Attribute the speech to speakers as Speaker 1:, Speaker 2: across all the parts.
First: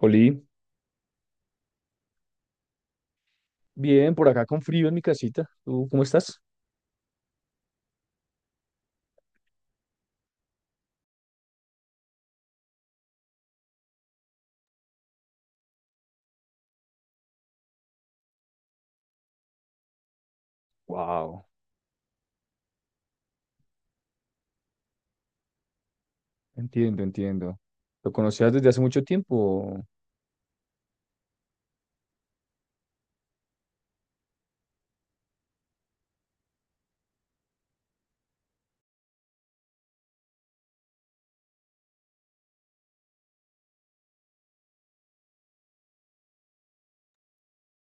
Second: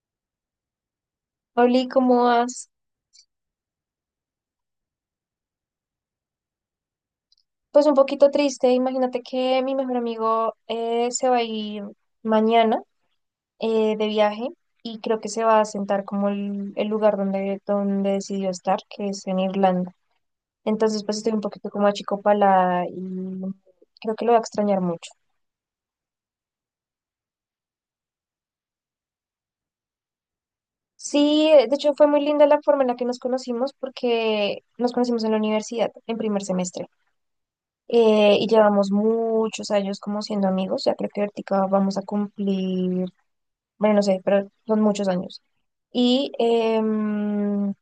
Speaker 1: Oli,
Speaker 2: Oli, ¿cómo vas?
Speaker 1: bien, por acá con frío en mi casita. ¿Tú cómo estás?
Speaker 2: Pues un poquito triste. Imagínate que mi mejor amigo se va a ir mañana de viaje y creo que se va a sentar como el lugar donde decidió estar, que es en Irlanda. Entonces, pues estoy un
Speaker 1: Wow,
Speaker 2: poquito como achicopalada y creo que lo va a extrañar mucho.
Speaker 1: entiendo, entiendo. ¿Lo conocías desde hace mucho tiempo?
Speaker 2: Sí, de hecho fue muy linda la forma en la que nos conocimos porque nos conocimos en la universidad en primer semestre, y llevamos muchos años como siendo amigos. Ya creo que ahorita vamos a cumplir. Bueno, no sé, pero son muchos años. Y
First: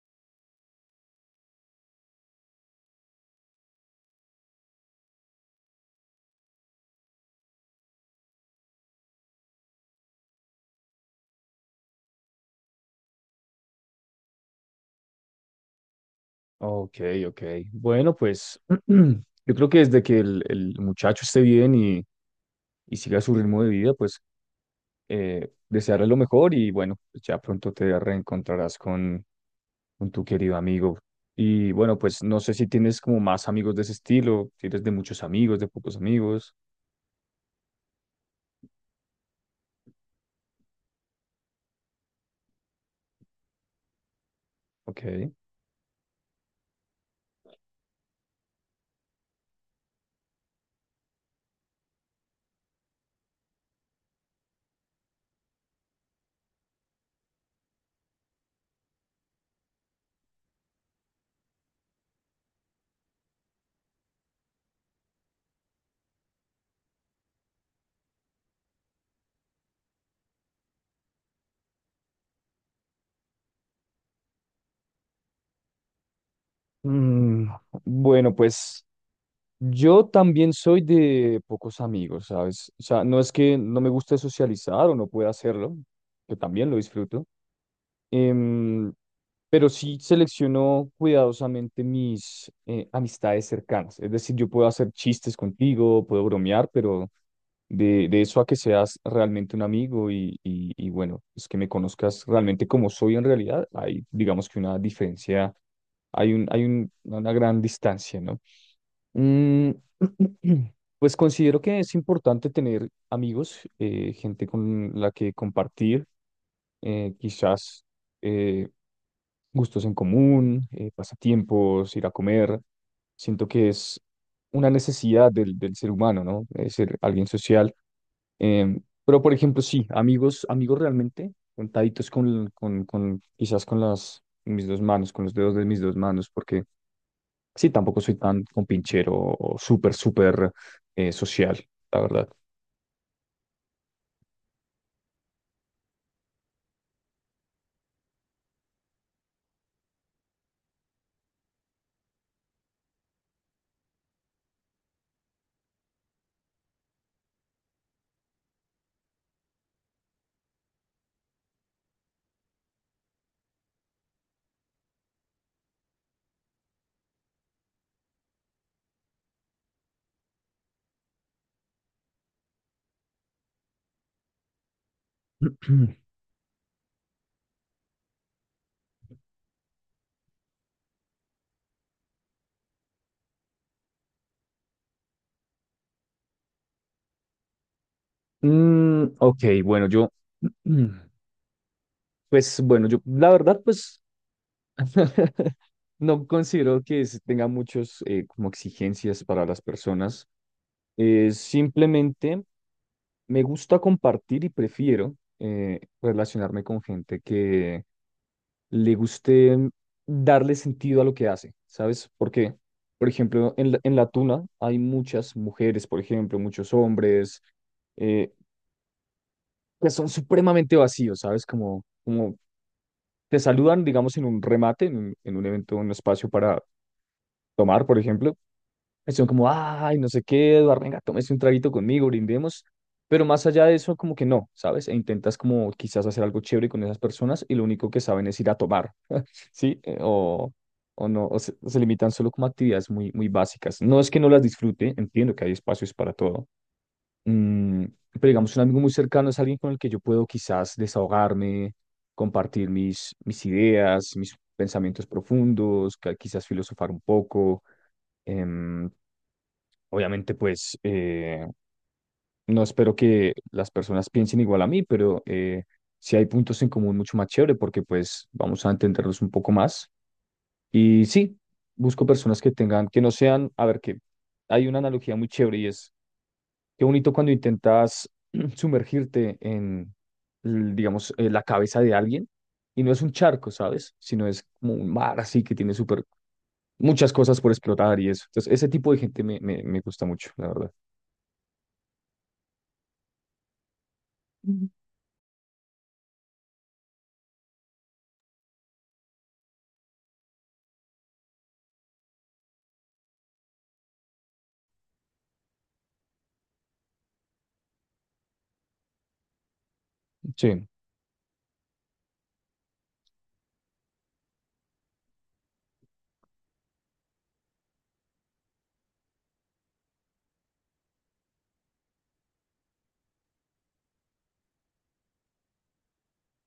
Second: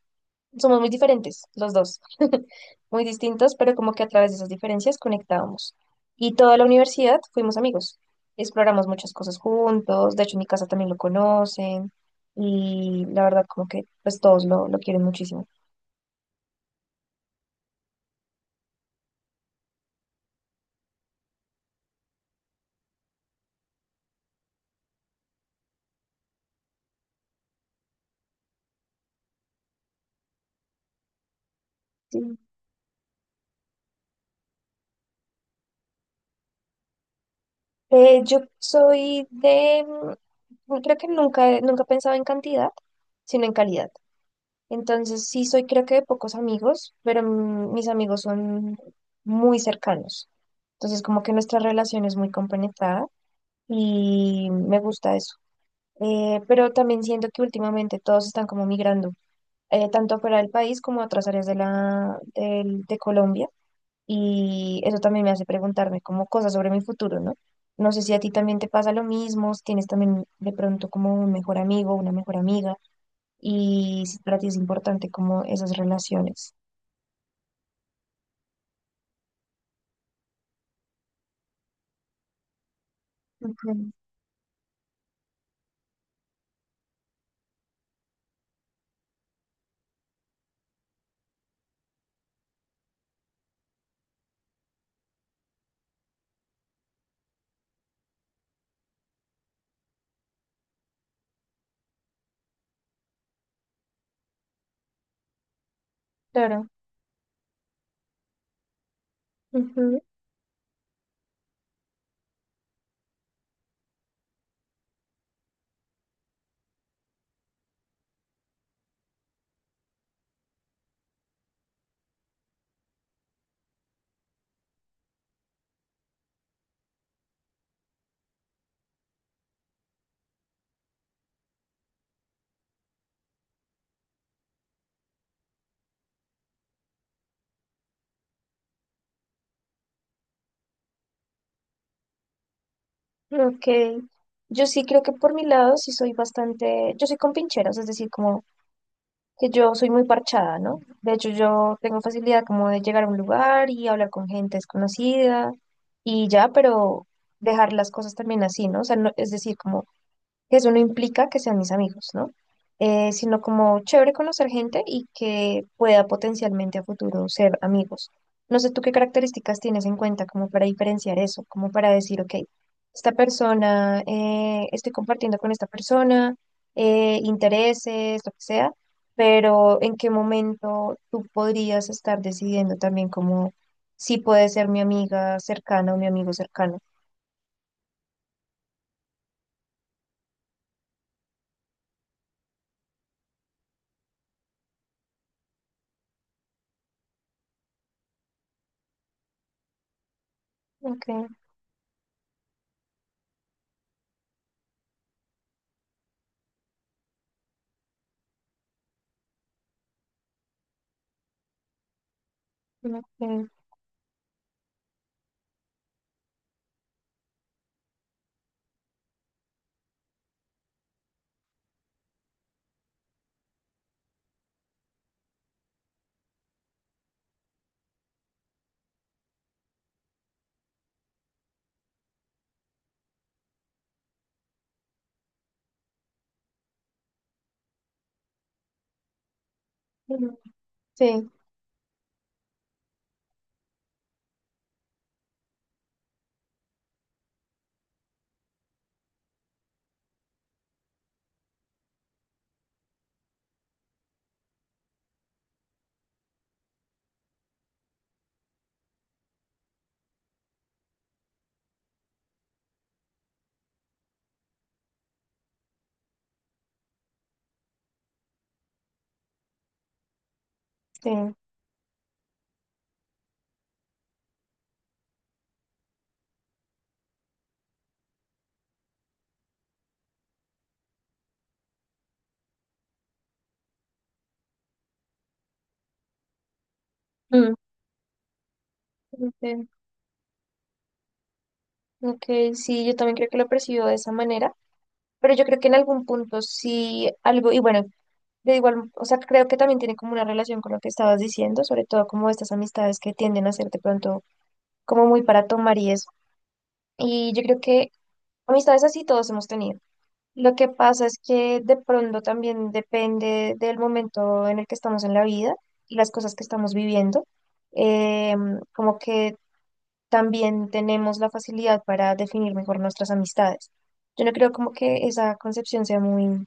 Speaker 2: somos muy diferentes, los dos, muy distintos, pero como que a través de esas diferencias conectábamos. Y toda la universidad fuimos amigos, exploramos muchas cosas juntos, de hecho en mi casa también lo conocen y la verdad como que pues todos lo quieren muchísimo.
Speaker 1: Ok, ok. Bueno, pues yo creo que desde que el muchacho esté bien y siga su ritmo de vida, pues desearle lo mejor. Y bueno, ya pronto te reencontrarás con tu querido amigo. Y bueno, pues
Speaker 2: Sí.
Speaker 1: no sé si tienes como más amigos de ese estilo, si eres de muchos amigos, de pocos amigos.
Speaker 2: Yo soy de, creo que nunca pensaba en cantidad, sino en calidad.
Speaker 1: Ok.
Speaker 2: Entonces, sí soy creo que de pocos amigos, pero mis amigos son muy cercanos. Entonces, como que nuestra relación es muy compenetrada y me gusta eso. Pero también siento que últimamente todos están como migrando, tanto fuera del país como a otras áreas de de Colombia. Y eso también me hace preguntarme como cosas sobre mi futuro, ¿no? No sé si a ti también te pasa lo mismo, si tienes también de pronto como un mejor amigo, una mejor amiga, y si para ti es importante como esas relaciones.
Speaker 1: Mm, bueno, pues yo también soy de pocos amigos, ¿sabes? O sea, no es que no me
Speaker 2: Ujú.
Speaker 1: guste socializar o no pueda hacerlo, que también lo disfruto. em, pero sí selecciono cuidadosamente mis amistades cercanas. Es decir, yo puedo hacer chistes contigo, puedo bromear, pero de eso a que seas realmente un amigo y bueno, es que me conozcas realmente como soy en realidad, hay digamos que una diferencia, hay un,
Speaker 2: Claro.
Speaker 1: una gran distancia, ¿no? Mm,
Speaker 2: Ujú.
Speaker 1: pues considero que es importante tener amigos, gente con la que compartir, quizás eh, gustos en común, pasatiempos, ir a comer. Siento que es una necesidad del ser humano, ¿no? Es ser alguien social. Pero, por ejemplo, sí, amigos, amigos realmente, contaditos con quizás con las, mis dos manos, con los dedos de mis dos manos, porque sí, tampoco soy tan compinchero o súper, súper social, la verdad.
Speaker 2: Ok. Yo sí creo que por mi lado sí soy bastante, yo soy con pincheras, es decir, como que yo soy muy parchada, ¿no? De hecho, yo tengo facilidad como de llegar a un lugar y hablar con gente desconocida y ya, pero dejar las cosas también así, ¿no? O sea, es decir, como que eso no implica que sean mis amigos, ¿no? Sino como chévere conocer gente y que pueda potencialmente a futuro ser amigos. No sé tú qué características tienes en cuenta como para diferenciar eso, como para decir, ok, esta persona, estoy compartiendo con esta persona, intereses, lo que sea, pero en qué momento tú podrías estar decidiendo también como si puede ser mi amiga cercana o mi amigo cercano.
Speaker 1: Ok, bueno, yo, mm, pues bueno, yo, la verdad, pues no considero que se tenga muchos como exigencias para las personas.
Speaker 2: Ok,
Speaker 1: Simplemente me gusta compartir y prefiero relacionarme con gente que le guste darle sentido a lo que hace, ¿sabes? Porque, por
Speaker 2: ok.
Speaker 1: ejemplo, en la tuna hay muchas mujeres, por ejemplo, muchos hombres eh, que son supremamente vacíos, ¿sabes? Como, como te saludan, digamos, en un remate, en un evento, un espacio para tomar, por ejemplo. Estuvieron como, ay, no sé qué, Eduardo, venga, tómese un traguito conmigo, brindemos. Pero más allá de eso, como que no, ¿sabes? E intentas como quizás hacer algo chévere con esas personas y lo único que saben es ir a tomar, ¿sí?
Speaker 2: Ujú.
Speaker 1: O no,
Speaker 2: Sí,
Speaker 1: o se limitan solo como a actividades muy, muy básicas. No es que no las disfrute, entiendo que hay espacios para todo. Mm, pero digamos, un amigo muy cercano es alguien con el que yo puedo quizás desahogarme, compartir mis, mis ideas, mis pensamientos profundos, quizás filosofar un poco. em, Obviamente, pues no espero que las personas piensen igual a mí, pero si hay puntos en común mucho más chévere porque pues vamos a entenderlos un poco más. Y
Speaker 2: sí.
Speaker 1: sí, busco personas que tengan, que no sean, a ver, que hay una analogía muy chévere y es qué bonito cuando intentas sumergirte en, digamos, la cabeza de alguien y no es un charco, ¿sabes? Sino es como un mar así que tiene súper muchas cosas por
Speaker 2: Mm,
Speaker 1: explotar y eso. Entonces, ese tipo de gente me, me,
Speaker 2: ok,
Speaker 1: me gusta mucho, la verdad.
Speaker 2: ok, sí, yo también creo que lo percibo de esa manera, pero yo creo que en algún punto sí algo, y bueno, de igual, o sea, creo que también tiene como una relación con lo que estabas diciendo, sobre todo como estas amistades que tienden a ser de pronto como muy para tomar y eso. Y yo creo que amistades así todos hemos tenido. Lo
Speaker 1: Sí.
Speaker 2: que pasa es que de pronto también depende del momento en el que estamos en la vida y las cosas que estamos viviendo. Como que también tenemos la facilidad para definir mejor nuestras amistades. Yo no creo como que esa concepción sea muy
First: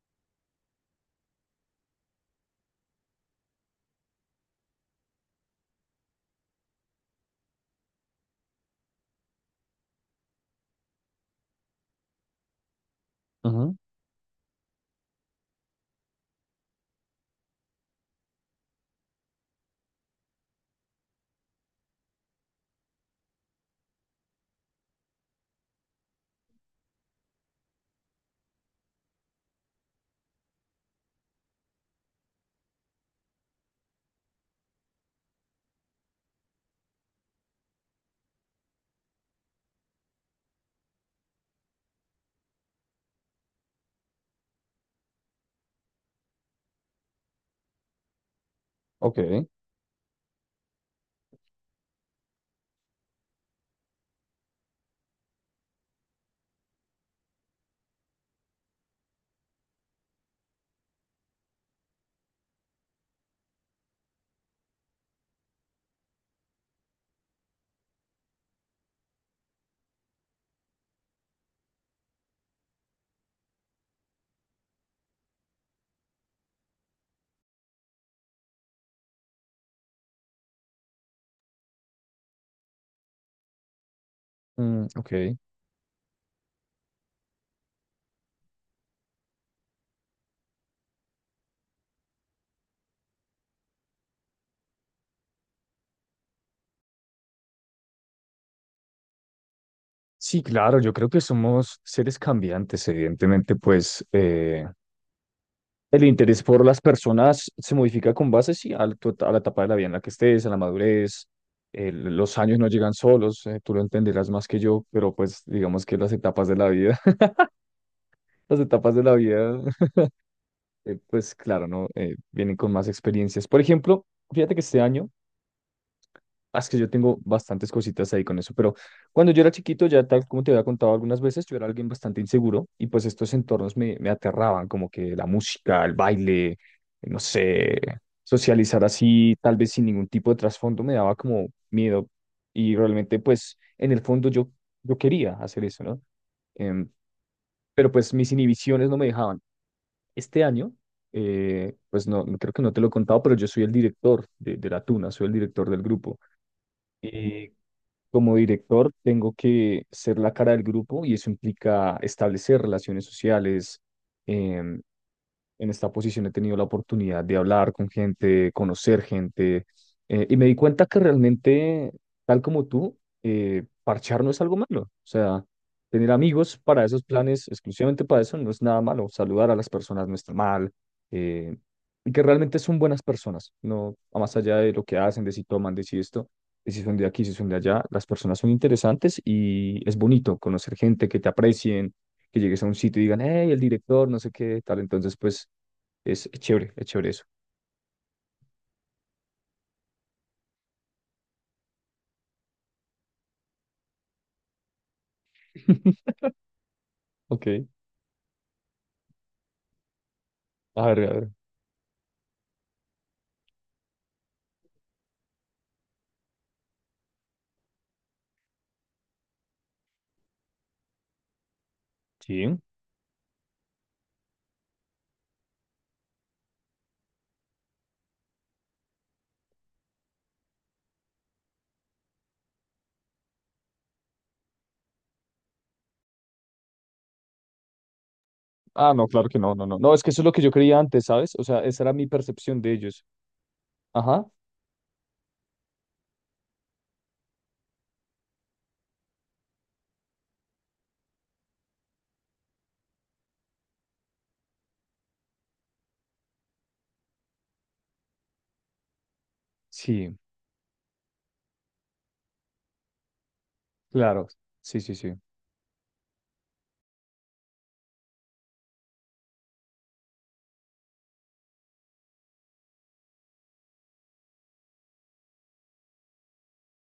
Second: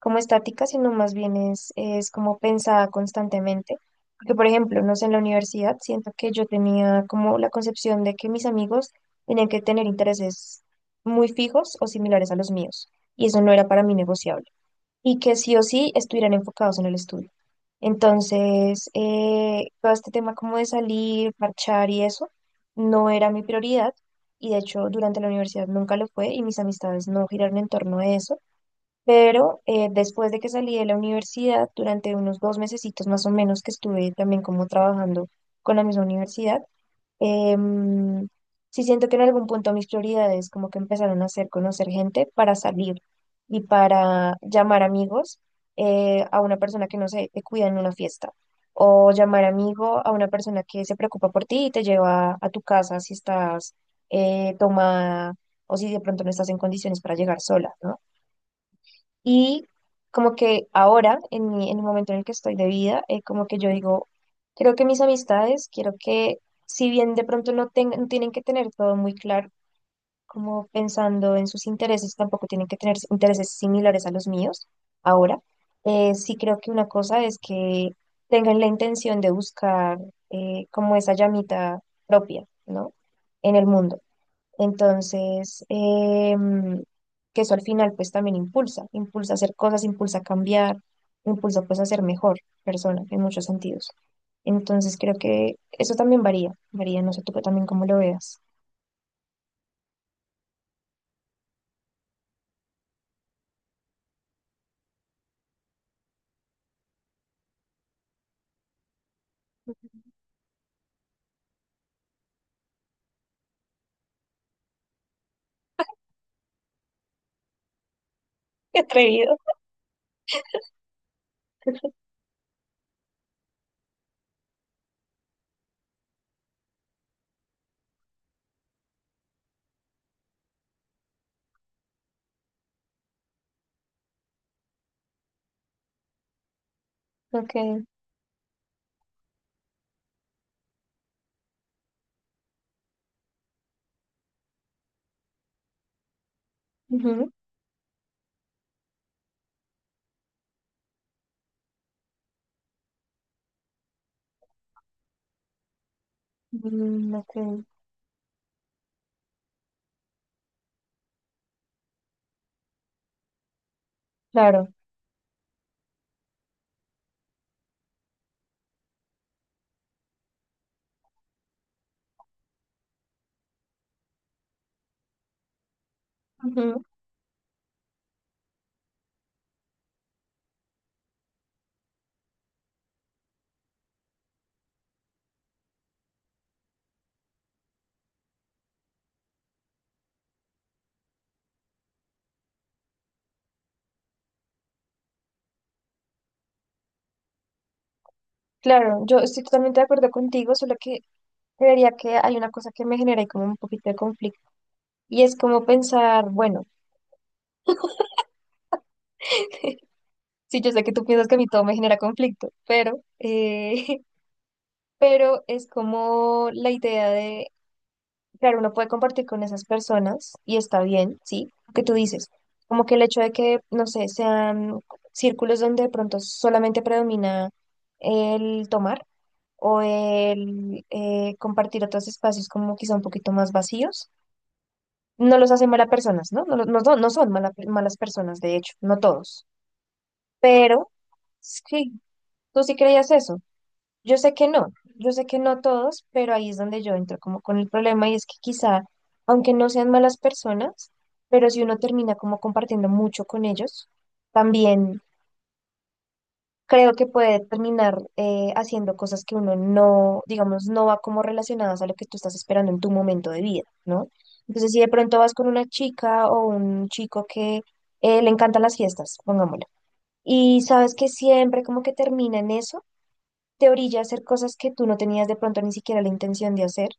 Speaker 2: como estática, sino más bien es como pensada constantemente. Porque, por ejemplo, no sé, en la universidad siento que yo tenía como la concepción de que mis amigos tenían que tener intereses muy fijos o similares a los míos, y eso no era
Speaker 1: Ujú.
Speaker 2: para mí negociable y que sí o sí estuvieran enfocados en el estudio. Entonces, todo este tema como de salir, marchar y eso, no era mi prioridad y de hecho durante la universidad nunca lo fue y mis amistades no giraron en torno a eso. Pero después de que salí de la universidad, durante unos dos mesecitos más o menos que estuve también como trabajando con la misma universidad, em, sí siento que en algún punto mis prioridades como que empezaron a hacer conocer gente para salir y para llamar amigos, a una persona que no sé, te cuida en una fiesta, o
Speaker 1: Ok,
Speaker 2: llamar amigo a una persona que se preocupa por ti y te lleva a tu casa si estás, eh, o si de pronto no estás en condiciones para llegar sola, ¿no? Y como que ahora, en en el momento en el que estoy de vida, como que yo digo, creo que mis amistades, quiero que, si bien de pronto no tienen que tener todo muy claro, como pensando en sus intereses, tampoco tienen que tener intereses similares a los míos ahora, sí creo que una cosa es que tengan la intención de buscar, como esa llamita propia, ¿no? En el mundo.
Speaker 1: ok.
Speaker 2: Entonces, que eso al final pues también impulsa a hacer cosas, impulsa a cambiar, impulsa pues a ser mejor persona en muchos sentidos. Entonces creo que eso también varía, no sé tú también cómo lo veas.
Speaker 1: Sí, claro, yo creo que somos seres cambiantes, evidentemente, pues el interés por las personas se modifica con base, sí, a la, a la etapa de la vida en la que estés, a la madurez, los años no llegan solos, tú lo entenderás más que yo, pero pues digamos que las etapas de la vida, las
Speaker 2: Qué
Speaker 1: etapas de la
Speaker 2: atrevido.
Speaker 1: vida, pues claro, ¿no? Vienen con más experiencias. Por ejemplo, fíjate que este año... Ah, es que yo tengo bastantes cositas ahí con eso, pero cuando yo era chiquito, ya tal como te había contado algunas veces, yo era alguien bastante inseguro y pues estos entornos me, me aterraban, como que la música, el baile, no sé,
Speaker 2: Ok.
Speaker 1: socializar así, tal vez sin ningún tipo de trasfondo, me daba como miedo y realmente pues en el fondo yo, yo quería hacer eso, ¿no? Em,
Speaker 2: Ujú.
Speaker 1: pero pues mis inhibiciones no me dejaban. Este año, pues no, creo que no te lo he contado, pero yo soy el director de la Tuna, soy el director del grupo.
Speaker 2: Mm, ok.
Speaker 1: Y como director, tengo que ser la cara del grupo y eso implica establecer relaciones sociales.
Speaker 2: Claro.
Speaker 1: em, en esta posición he tenido la oportunidad de hablar con gente, conocer gente, y me di cuenta que realmente, tal como tú, parchar no es algo malo. O sea, tener amigos
Speaker 2: Ujú.
Speaker 1: para esos planes, exclusivamente para eso, no es nada malo. Saludar a las personas no está mal, eh, y que realmente son buenas personas, no más allá de lo que hacen, de si toman, de si esto, de si son de aquí, si son de allá. Las personas son interesantes y es bonito conocer gente que te aprecien, que llegues a un sitio y digan, hey, el director, no sé qué, tal. Entonces, pues es chévere eso.
Speaker 2: Claro, yo estoy totalmente de acuerdo contigo, solo que creería que hay una cosa que me genera ahí como un poquito de conflicto y es como pensar, bueno.
Speaker 1: Ok,
Speaker 2: Sí, yo
Speaker 1: a
Speaker 2: sé que
Speaker 1: ver,
Speaker 2: tú
Speaker 1: a
Speaker 2: piensas
Speaker 1: ver.
Speaker 2: que a mí todo me genera conflicto, pero, pero es como la idea de, claro, uno puede compartir con esas personas y está bien, ¿sí? Lo que tú dices,
Speaker 1: Sí.
Speaker 2: como que el hecho de que, no sé, sean círculos donde de pronto solamente predomina el tomar o el compartir otros espacios como quizá un poquito más vacíos, no los hacen malas personas, ¿no? No, no son malas personas, de hecho,
Speaker 1: Ah,
Speaker 2: no
Speaker 1: no, claro que
Speaker 2: todos,
Speaker 1: no, no, no. No, es que eso es lo que yo creía
Speaker 2: pero
Speaker 1: antes, ¿sabes? O sea, esa era
Speaker 2: sí,
Speaker 1: mi percepción
Speaker 2: tú
Speaker 1: de
Speaker 2: sí
Speaker 1: ellos.
Speaker 2: creías eso. Yo
Speaker 1: Ajá.
Speaker 2: sé que no, yo sé que no todos, pero ahí es donde yo entro como con el problema y es que quizá, aunque no sean malas personas, pero si uno termina como compartiendo mucho con ellos, también creo que puede terminar haciendo cosas que uno
Speaker 1: Sí,
Speaker 2: no, digamos, no va como relacionadas a lo que tú estás esperando en tu momento de vida, ¿no?
Speaker 1: claro.
Speaker 2: Entonces,
Speaker 1: Sí,
Speaker 2: si de
Speaker 1: sí, sí.
Speaker 2: pronto vas con una chica o un chico que le encantan las fiestas, pongámoslo, y sabes que siempre como que termina en eso, te orilla a hacer cosas que tú no tenías de pronto ni siquiera la intención de hacer.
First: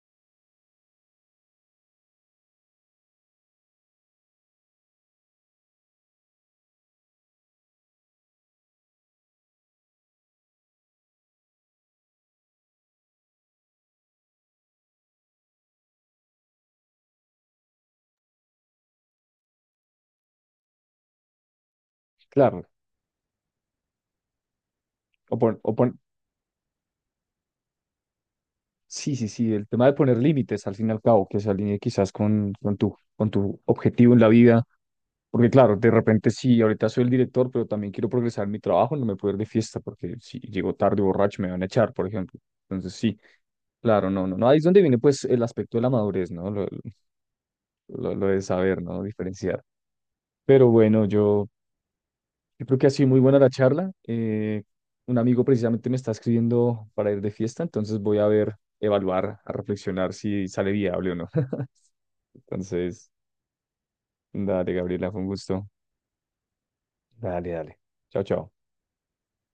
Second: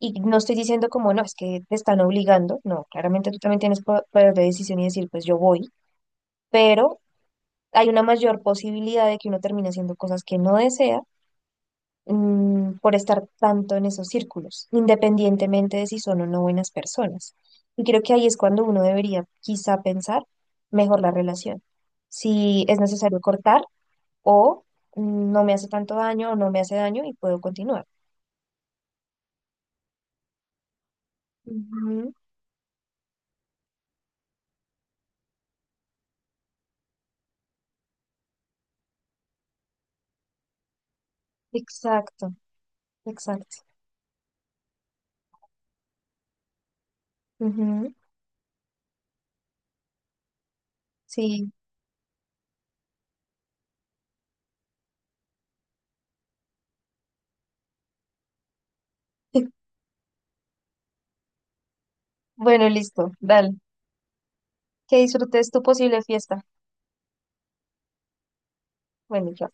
Speaker 2: Y no estoy diciendo como, no, es que te están obligando, no, claramente tú también tienes poder de decisión y decir, pues yo voy, pero hay una mayor posibilidad de que uno termine haciendo cosas que no desea, por estar tanto en esos círculos, independientemente de si son o no buenas personas. Y creo que ahí es cuando uno debería quizá pensar mejor la relación,
Speaker 1: Claro.
Speaker 2: si es necesario cortar o,
Speaker 1: O,
Speaker 2: no me hace tanto
Speaker 1: pon-
Speaker 2: daño o no me hace daño y puedo continuar.
Speaker 1: sí, sí, sí, el tema de poner límites al fin y al cabo, que se alinee quizás
Speaker 2: Ujú.
Speaker 1: con tu objetivo en la vida, porque claro, de repente sí, ahorita soy el director, pero también quiero progresar en mi trabajo, no me puedo ir de fiesta, porque si llego tarde borracho me van a echar, por
Speaker 2: Exacto,
Speaker 1: ejemplo. Entonces sí,
Speaker 2: exacto.
Speaker 1: claro, no, no, no, ahí es donde viene pues el aspecto de la madurez, ¿no?
Speaker 2: Ujú.
Speaker 1: Lo de saber, ¿no? Diferenciar. Pero bueno, yo...
Speaker 2: Sí.
Speaker 1: Yo creo que ha sido muy buena la charla. Un amigo precisamente me está escribiendo para ir de fiesta, entonces voy a ver, evaluar, a reflexionar si sale viable o no.
Speaker 2: Bueno,
Speaker 1: Entonces,
Speaker 2: listo, dale.
Speaker 1: dale,
Speaker 2: Que
Speaker 1: Gabriela, fue un
Speaker 2: disfrutes tu
Speaker 1: gusto.
Speaker 2: posible fiesta.
Speaker 1: Dale, dale. Chao, chao.
Speaker 2: Bueno, ya.